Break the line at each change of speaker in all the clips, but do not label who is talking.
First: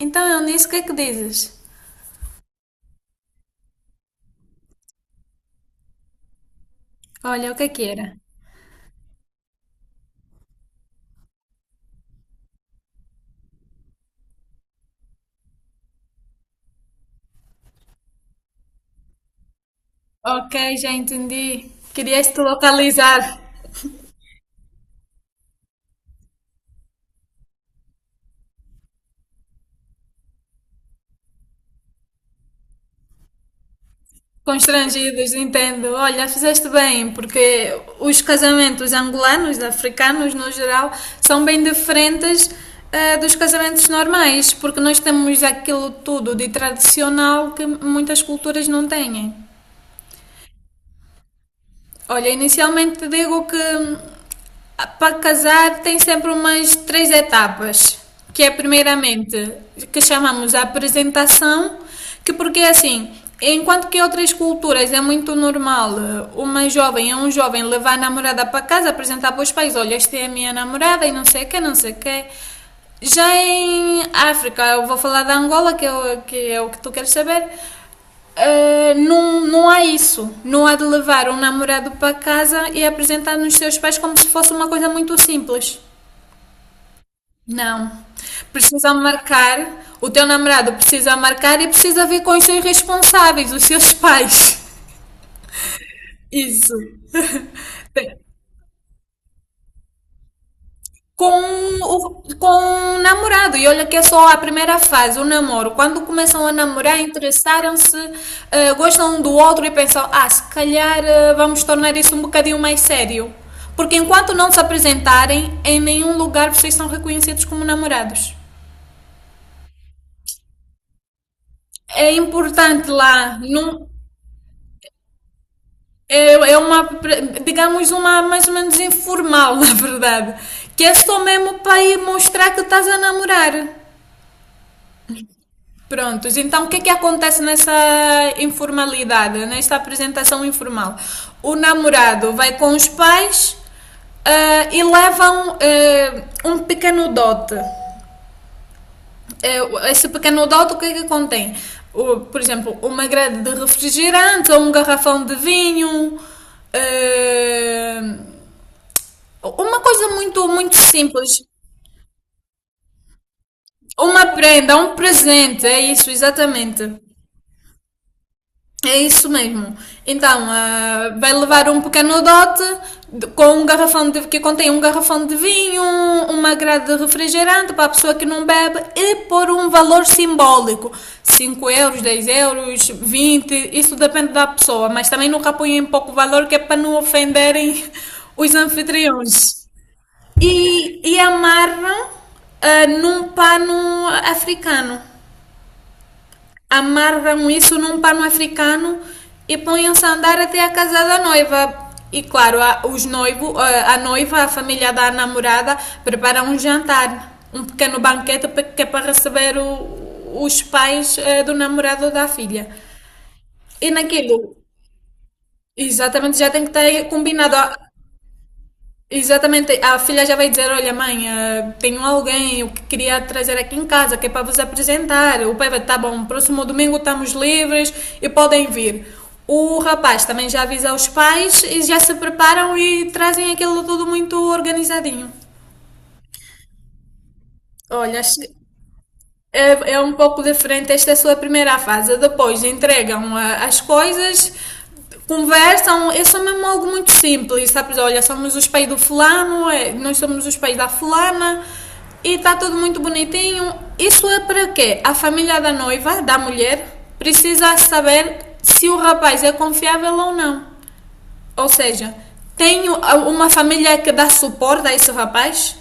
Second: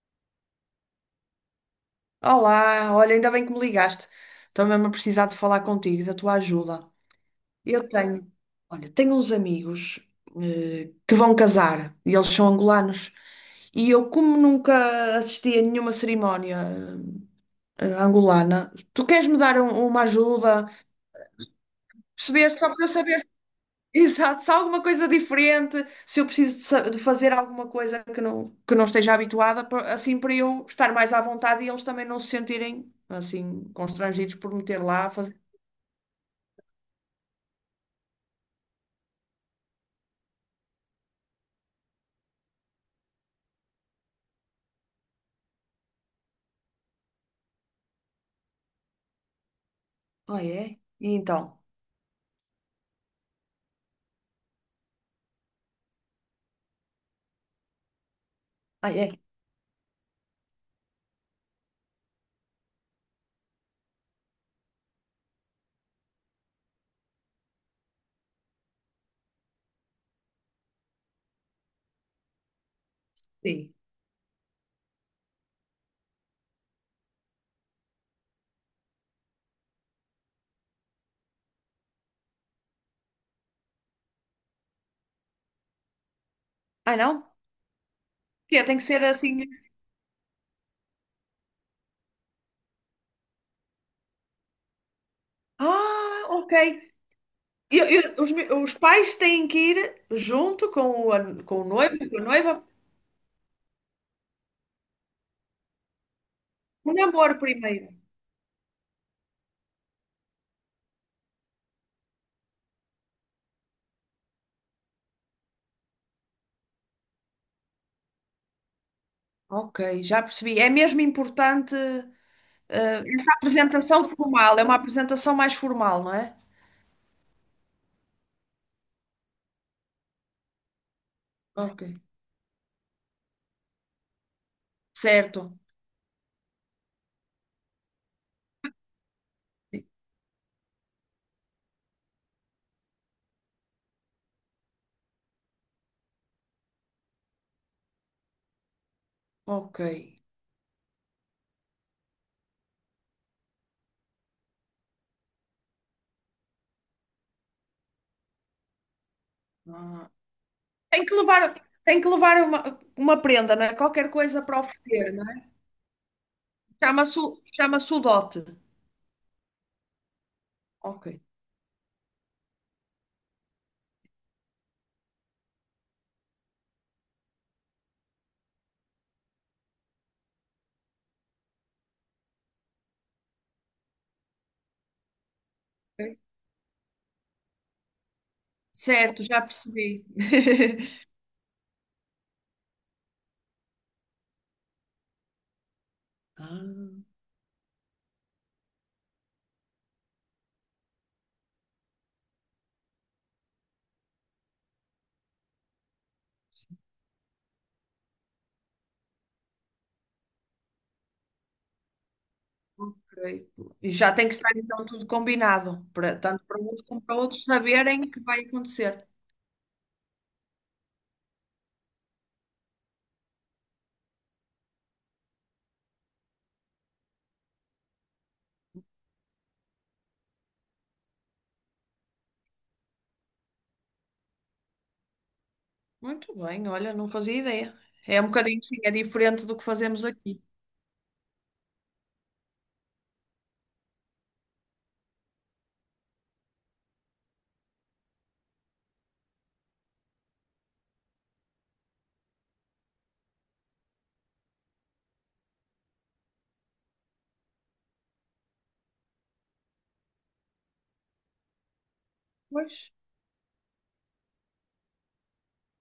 Então, Eunice, o que é que dizes?
Olá, olha, ainda bem que me ligaste. Estou mesmo a precisar de falar contigo, da tua ajuda.
Olha, o que é que
Eu
era?
tenho, olha, tenho uns amigos que vão casar e eles são angolanos. E eu, como nunca assisti a nenhuma cerimónia angolana, tu queres me dar uma
Ok,
ajuda?
já entendi. Querias-te
Perceber, só para eu saber.
localizar.
Exato, se há alguma coisa diferente, se eu preciso de, de fazer alguma coisa que não esteja habituada, assim para eu estar mais à vontade e eles também não se sentirem assim constrangidos por me ter lá a
Constrangidos,
fazer.
entendo. Olha, fizeste bem, porque os casamentos angolanos, africanos no geral, são bem diferentes dos casamentos normais, porque nós temos aquilo tudo de tradicional que muitas culturas não têm.
Ah, é? E então?
Olha, inicialmente digo que para casar tem sempre umas três etapas, que é
Ah, é?
primeiramente que chamamos a apresentação, que porque é assim, enquanto que em outras culturas é muito normal uma jovem ou um jovem levar a namorada para casa, apresentar para os pais, olha, esta é a minha namorada e não sei o que, não sei o que. Já
Sim.
em África, eu vou falar da Angola, que é o que, é o que tu queres saber. Não, não há isso. Não há de levar um namorado para casa e apresentar nos seus pais como se fosse uma coisa muito simples.
Ah, não?
Não.
Que tem que
Precisa
ser assim.
marcar, o teu namorado precisa marcar e precisa vir com os seus responsáveis, os seus pais.
Ah, ok.
Isso. Tem,
Os, os pais têm que ir junto com o, com o
com
noivo, com a
o, com
noiva,
o namorado. E olha que é só a primeira fase, o namoro. Quando começam a
o
namorar,
namoro primeiro.
interessaram-se, gostam um do outro e pensam: ah, se calhar vamos tornar isso um bocadinho mais sério. Porque enquanto não se apresentarem, em nenhum lugar vocês são reconhecidos como namorados.
Ok, já percebi. É mesmo importante.
É importante
Ah, essa
lá, não,
apresentação formal é uma apresentação mais formal, não
é,
é?
é uma, digamos, uma mais ou menos informal, na verdade. Que é só mesmo para
Ok.
ir mostrar que estás a namorar.
Certo.
Prontos, então o que é que acontece nessa informalidade, nesta apresentação informal? O namorado vai com os pais e levam um pequeno dote.
Ok.
Esse pequeno dote o que é que contém? Por exemplo, uma grade de refrigerante ou um garrafão de vinho, ah, uma coisa
Ah,
muito, muito
tem que
simples.
levar, tem que levar uma prenda, não é? Qualquer
Uma
coisa para
prenda, um
oferecer, não é?
presente, é isso, exatamente.
Chama-se chama-se o dote.
É isso mesmo. Então,
Ok.
vai levar um pequeno dote com um garrafão de, que contém um garrafão de vinho, uma grade de refrigerante para a pessoa que não bebe e por um valor simbólico. Cinco euros, 10 euros, 20, isso depende da pessoa, mas também nunca ponham pouco
Ok.
valor que é para não ofenderem os
Certo, já
anfitriões.
percebi.
E amarram num pano africano
Ah,
amarram isso num pano africano e põem-se a andar até a casa da noiva. E claro, os noivo, a noiva, a família da namorada prepara um jantar, um pequeno banquete que é para receber os pais do namorado ou da filha.
ok.
E
E já tem que
naquilo,
estar então tudo combinado, para,
exatamente,
tanto
já
para
tem que
uns como
ter
para outros
combinado.
saberem o que vai acontecer.
Exatamente, a filha já vai dizer: Olha, mãe, tenho alguém eu que queria trazer aqui em casa que é para vos apresentar. O pai vai: Tá bom, próximo domingo estamos livres e podem vir. O rapaz também já avisa os pais e já se preparam e trazem aquilo tudo muito organizadinho.
Muito bem, olha, não fazia ideia.
Olha,
É um
acho que
bocadinho, sim, é diferente do que
é
fazemos
um
aqui.
pouco diferente. Esta é a sua primeira fase. Depois entregam as coisas, conversam. É só mesmo algo muito simples, sabes? Olha, somos os pais do fulano, é, nós somos os pais da fulana. E está tudo muito bonitinho. Isso é para quê? A família da noiva, da mulher, precisa saber se o rapaz é confiável ou não. Ou seja,
Pois.
tenho uma família que dá suporte a esse rapaz?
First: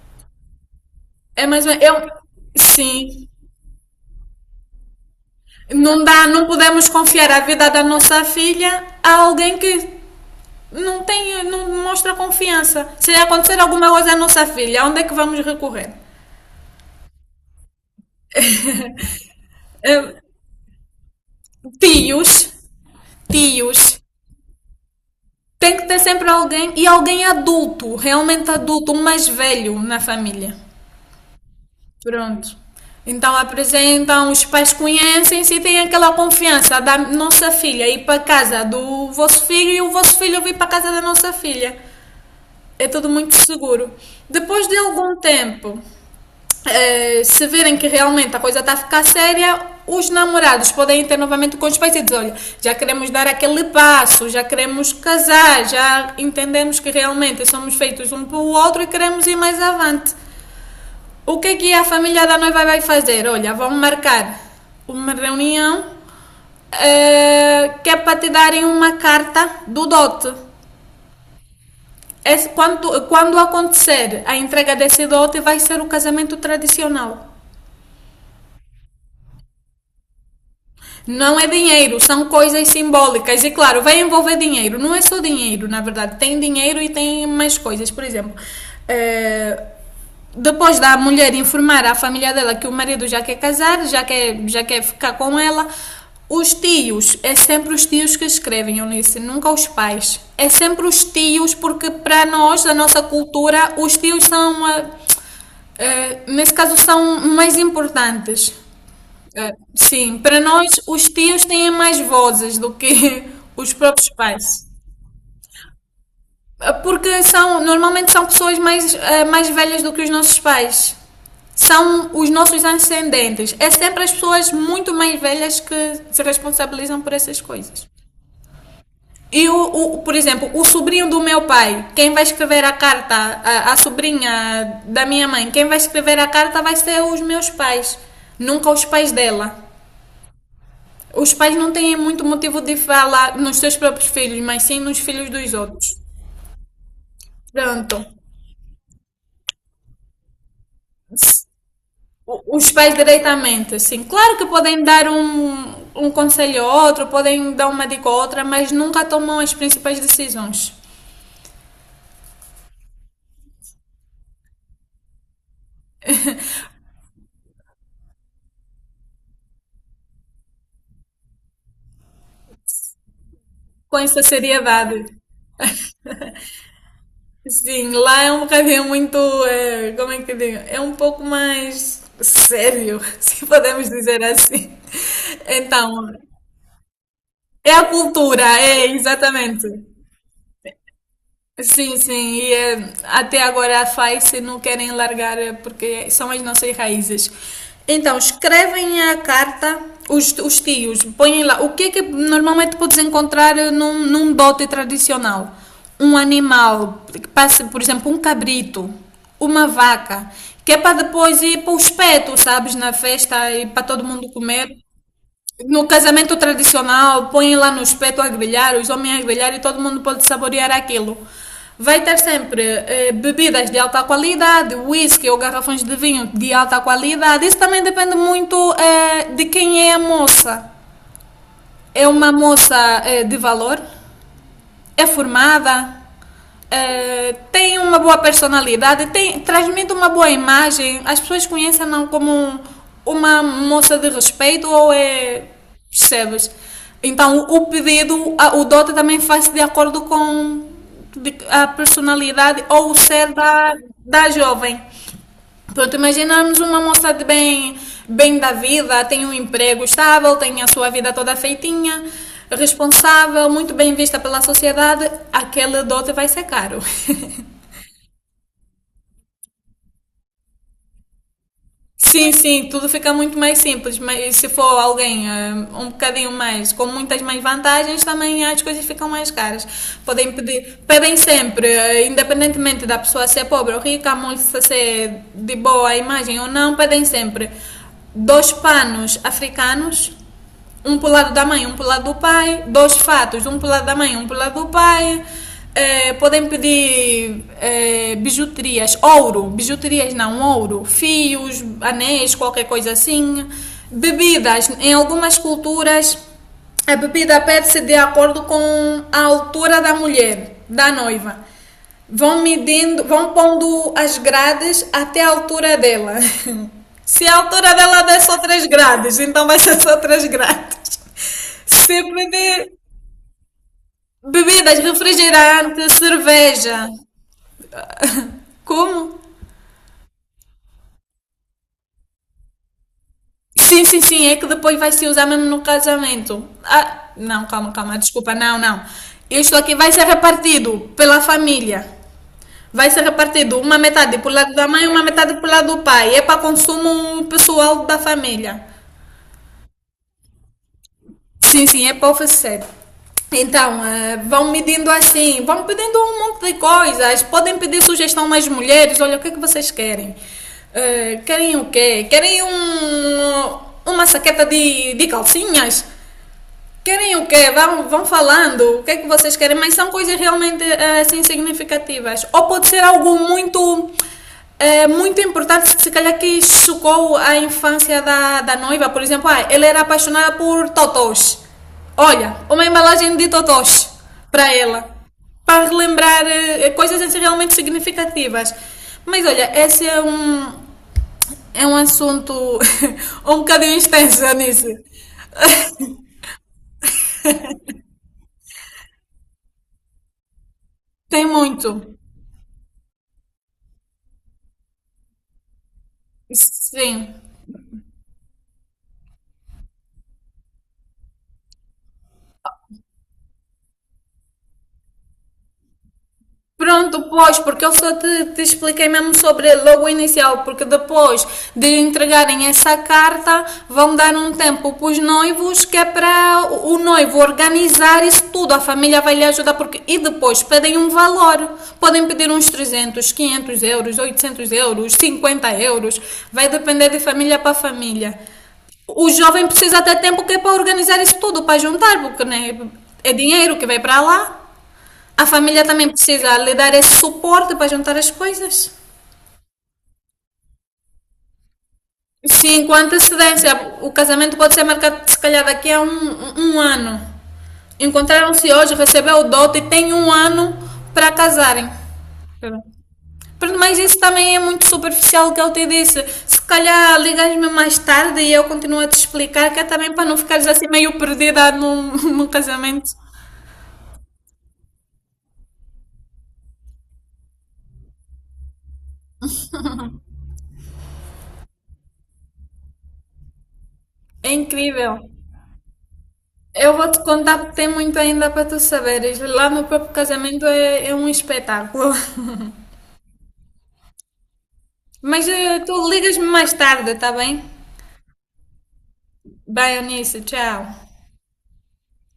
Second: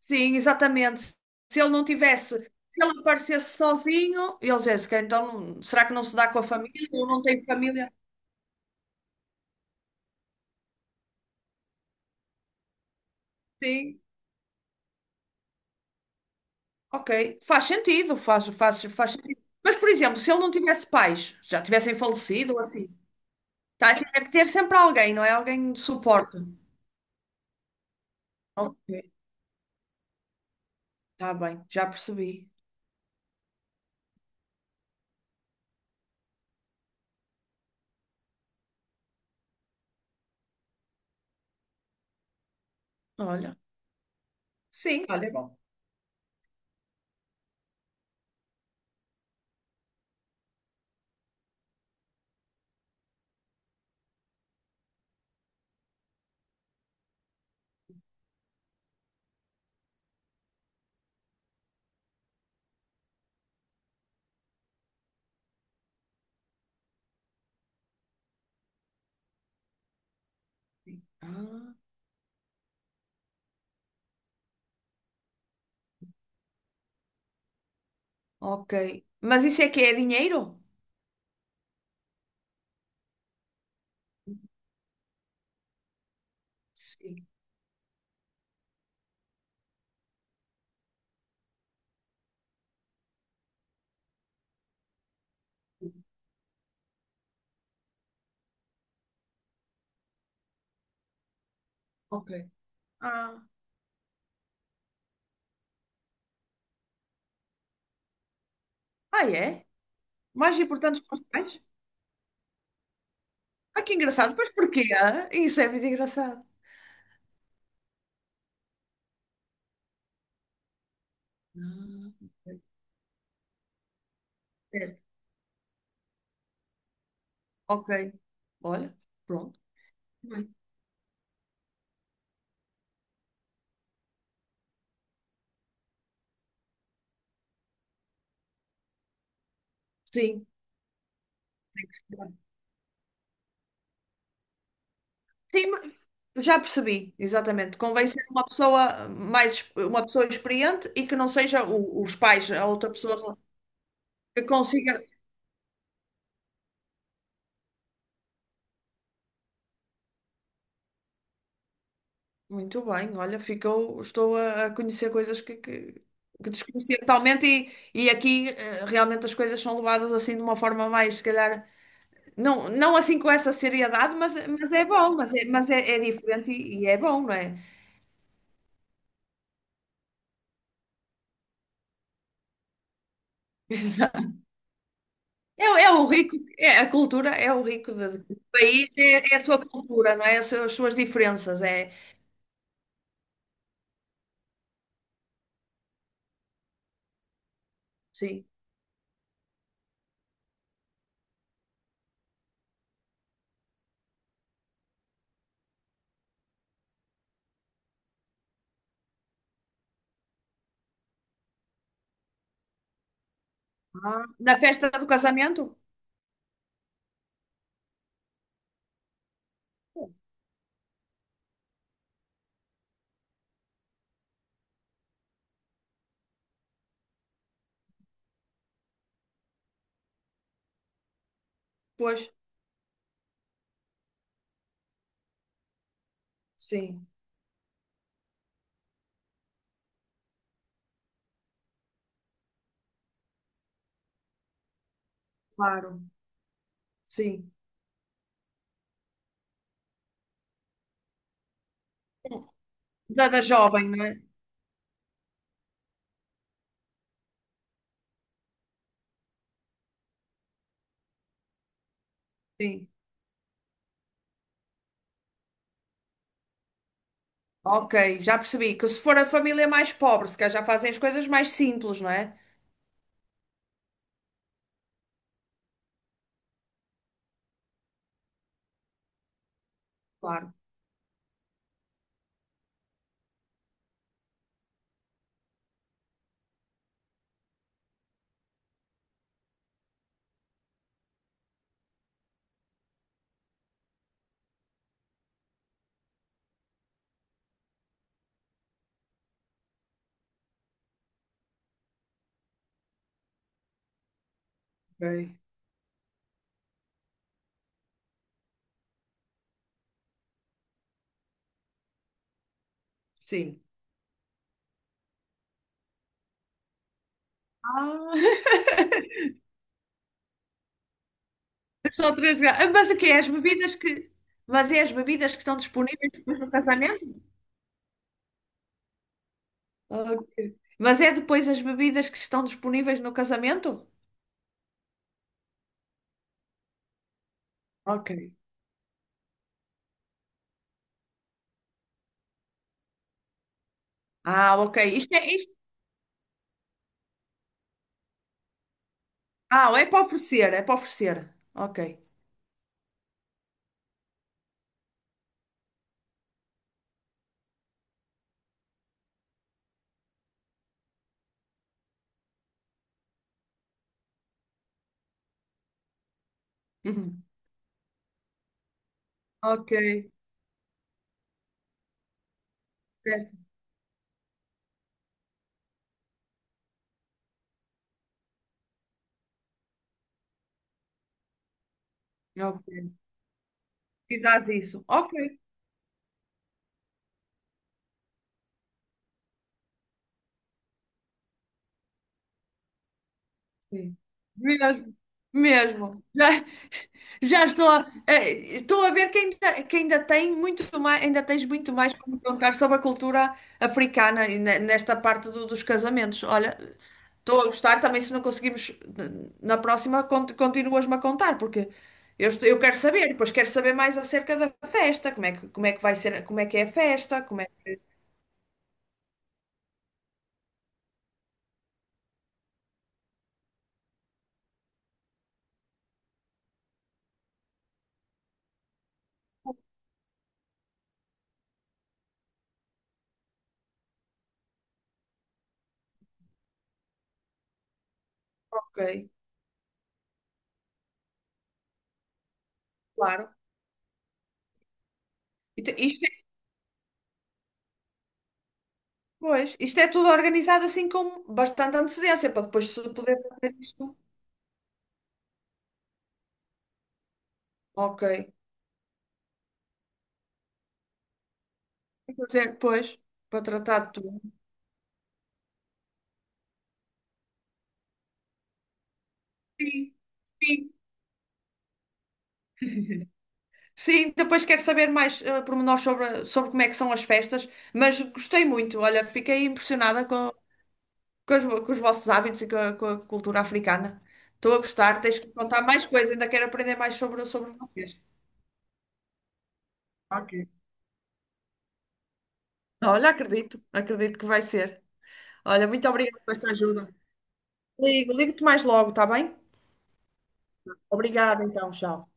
Sim, exatamente.
É
Se
mais ou
ele
menos.
não
Eu,
tivesse, se ele
sim.
aparecesse sozinho, ele Jéssica, então será que
Não
não se
dá,
dá com a
não podemos
família? Ou não
confiar a
tem
vida da
família?
nossa filha a alguém que não tem, não mostra confiança. Se acontecer alguma
Sim,
coisa à nossa filha, onde é que vamos recorrer?
ok. Faz sentido, faz sentido. Mas, por
Eh,
exemplo, se ele não tivesse pais, já tivessem
Tios,
falecido ou assim, tá,
tios.
tinha que ter sempre alguém, não é? Alguém
Tem
de
que ter sempre
suporte.
alguém e alguém adulto, realmente
Ok,
adulto, um mais velho na família.
tá bem, já percebi.
Pronto. Então apresentam, os pais conhecem-se e têm aquela confiança da nossa filha ir para casa do vosso filho e o vosso filho vir para casa da nossa filha. É tudo muito
Olha,
seguro. Depois de
sim,
algum
olha.
tempo, se verem que realmente a coisa está a ficar séria, os namorados podem ter novamente com os pais e dizer: olha, já queremos dar aquele passo, já queremos casar, já entendemos que realmente somos feitos um para o outro e queremos ir mais avante. O que é que a família da noiva vai fazer? Olha, vão marcar uma reunião que é para te darem uma carta do dote.
Ah,
Quando acontecer a entrega desse dote, vai ser o casamento tradicional.
ok. Mas isso é que é dinheiro?
Não é dinheiro, são coisas simbólicas. E claro, vai envolver dinheiro. Não é só dinheiro, na verdade. Tem dinheiro e tem
Sim,
mais coisas. Por exemplo, eh, depois da mulher informar à família dela que o marido já quer casar, já quer ficar com ela, os tios, é sempre os tios que escrevem, Eunice, nunca os pais. É sempre os tios, porque para
ok.
nós, da nossa
Ah,
cultura, os tios são. Nesse caso são mais importantes.
ah
Eh,
é?
sim, para
Mais
nós
importante que
os
os
tios
pais?
têm mais vozes do que os
Ah, que
próprios
engraçado. Mas
pais.
porquê? Ah? Isso é muito engraçado.
Porque são, normalmente são pessoas mais velhas do que os nossos pais. São
Ah,
os
ok.
nossos ascendentes. É sempre as pessoas muito
Certo.
mais velhas que se responsabilizam por essas coisas.
Ok. Olha,
E,
pronto.
o, o- por exemplo,
Bem,
o sobrinho do meu pai, quem vai escrever a carta, a sobrinha da minha mãe, quem vai escrever a carta vai ser os meus pais, nunca os pais dela.
sim.
Os pais não têm muito motivo de falar nos seus próprios filhos, mas sim nos filhos dos
Sim,
outros.
mas- já percebi, exatamente.
Pronto.
Convém ser uma pessoa mais, uma pessoa experiente e que não seja os pais, a
Os
outra
pais
pessoa
diretamente, assim. Claro
que
que podem
consiga.
dar um conselho a outro, podem dar uma dica a outra, mas nunca tomam as principais decisões.
Muito bem, olha, ficou, estou a conhecer coisas que desconhecia totalmente e aqui realmente as coisas são levadas assim de uma forma mais, se calhar. Não, não assim com essa
Com
seriedade,
essa
mas é,
seriedade.
bom, é diferente e é bom, não é?
Sim, lá é um bocadinho muito. Como é que eu digo? É um pouco mais sério, se podemos dizer assim.
É,
Então,
é o rico, é a cultura, é o
é a
rico do
cultura, é
país, é, é a sua
exatamente.
cultura, não é? As suas diferenças, é,
Sim, sim, e até agora a FAICE não querem largar porque são as nossas raízes. Então,
sim.
escrevem a carta, os tios, põem lá. O que é que normalmente podes encontrar num dote tradicional? Um animal, que passe, por exemplo, um cabrito, uma vaca, que é para depois ir para os petos, sabes, na festa e para todo
Ah,
mundo
na
comer.
festa do casamento?
No casamento tradicional, põem lá no espeto a grelhar, os homens a grelhar e todo mundo pode saborear aquilo. Vai ter sempre bebidas de alta qualidade, whisky ou garrafões de vinho de alta qualidade. Isso também depende muito de quem é a moça. É
Pois,
uma moça de valor? É formada,
sim,
tem uma boa personalidade, tem, transmite uma boa imagem, as pessoas conhecem-na como uma moça de respeito ou é.
claro,
Percebes? Então
sim.
o pedido, o dote também faz de acordo com a personalidade ou o
Da,
ser
da
da,
jovem, não é?
da jovem. Pronto, imaginamos uma moça de bem, bem da vida, tem um emprego estável, tem a sua vida toda feitinha,
Sim.
responsável, muito bem vista pela sociedade, aquele dote vai ser caro.
Ok, já percebi que se for a família mais pobre, se calhar já fazem as coisas mais simples, não
Sim,
é?
sim, tudo fica muito mais simples, mas se for alguém um bocadinho mais, com muitas mais vantagens, também as coisas ficam mais caras. Podem
Claro.
pedir, pedem sempre, independentemente da pessoa ser pobre ou rica, a moça ser de boa imagem ou não, pedem sempre dois panos africanos um pro lado da mãe, um pro lado do pai. Dois fatos, um pro lado da mãe, um pro lado do pai. Podem pedir bijuterias, ouro, bijuterias não, ouro, fios, anéis, qualquer coisa assim. Bebidas, em
Ok.
algumas culturas, a bebida pede-se de acordo com a altura da mulher, da noiva. Vão medindo, vão
Sim.
pondo as grades até a altura dela. Se a altura dela der só
Ah.
3 grades, então vai ser só 3 grades. Se
Só três garrafas.
beber
Mas o quê? As bebidas que. Mas é
bebidas,
as bebidas que estão
refrigerante,
disponíveis depois no
cerveja.
casamento?
Como?
Ok. Mas é depois as bebidas que estão disponíveis no
Sim,
casamento?
sim, sim, é que depois vai se usar mesmo no casamento. Ah, não, calma, calma,
Ok.
desculpa, não, não. Isto aqui vai ser repartido pela família. Vai ser repartido uma metade pro lado
Ah,
da
ok.
mãe e uma metade pro lado do pai. É para consumo pessoal da família.
Ah, é para oferecer, é para oferecer.
Sim,
Ok.
sim, é para oferecer. Então, vão me pedindo assim, vão pedindo um monte de coisas, podem pedir sugestão nas mulheres, olha, o que é que vocês querem? Querem o quê? Querem um, uma saqueta de, calcinhas? Querem
Uhum.
o quê? Vão falando o que é que vocês querem,
Ok.
mas são coisas realmente assim significativas. Ou pode ser algo
Certo.
muito muito importante, se calhar que chocou a infância da, noiva. Por exemplo, ah, ela era apaixonada por totós. Olha, uma
Ok.
embalagem de totós
E dás
para
isso.
ela.
Ok.
Para relembrar coisas assim realmente significativas. Mas olha, esse é um, assunto um bocadinho
Sim.
extenso, Anice.
Mesmo. Mesmo. Já estou a, estou a ver que ainda tem muito mais, ainda
Tem
tens muito mais
muito.
para me contar sobre a cultura africana e nesta parte dos casamentos. Olha,
Sim.
estou a gostar também se não conseguimos na próxima continuas-me a contar, porque eu, eu quero saber, depois quero saber mais acerca da festa, como é que vai ser, como é que é a
Pronto,
festa,
pois,
como é
porque eu
que,
só te expliquei mesmo sobre logo inicial, porque depois de entregarem essa carta, vão dar um tempo para os noivos, que é para o noivo organizar isso tudo, a família vai lhe ajudar, porque e depois pedem um valor, podem pedir uns 300 500 euros, 800 euros, 50 euros, vai depender de família para família.
ok,
O jovem precisa ter tempo que é para organizar isso tudo, para juntar, porque né, é
claro.
dinheiro que vai para lá. A
E
família também
isto é,
precisa lhe dar esse suporte para juntar as coisas.
pois, isto é tudo organizado assim com bastante antecedência para
Sim,
depois
com
se poder
antecedência.
fazer isto.
O casamento pode ser marcado, se calhar, daqui a um, ano.
Ok.
Encontraram-se hoje, recebeu o dote e tem um ano para casarem.
Fazer, pois, para
Mas
tratar de
isso também
tudo.
é muito superficial o que eu te disse. Se calhar ligas-me mais tarde e eu continuo a te explicar, que é também
Sim,
para não ficares assim
sim,
meio perdida num, num casamento.
sim. Depois quero saber mais pormenores sobre, sobre como é que são as festas, mas gostei muito. Olha, fiquei impressionada com os vossos hábitos e com a cultura africana.
É
Estou a
incrível.
gostar, tens que me contar mais coisas, ainda quero
Eu
aprender
vou
mais
te
sobre,
contar
sobre
porque tem muito
vocês.
ainda para tu saberes. Lá no próprio
Ok.
casamento é um espetáculo.
Olha, acredito, acredito que vai ser.
Mas
Olha,
tu
muito obrigada
ligas-me
por esta
mais
ajuda.
tarde, tá bem?
Ligo, ligo-te mais logo, está bem?
Bye, Eunice. Tchau.
Obrigada, então, tchau.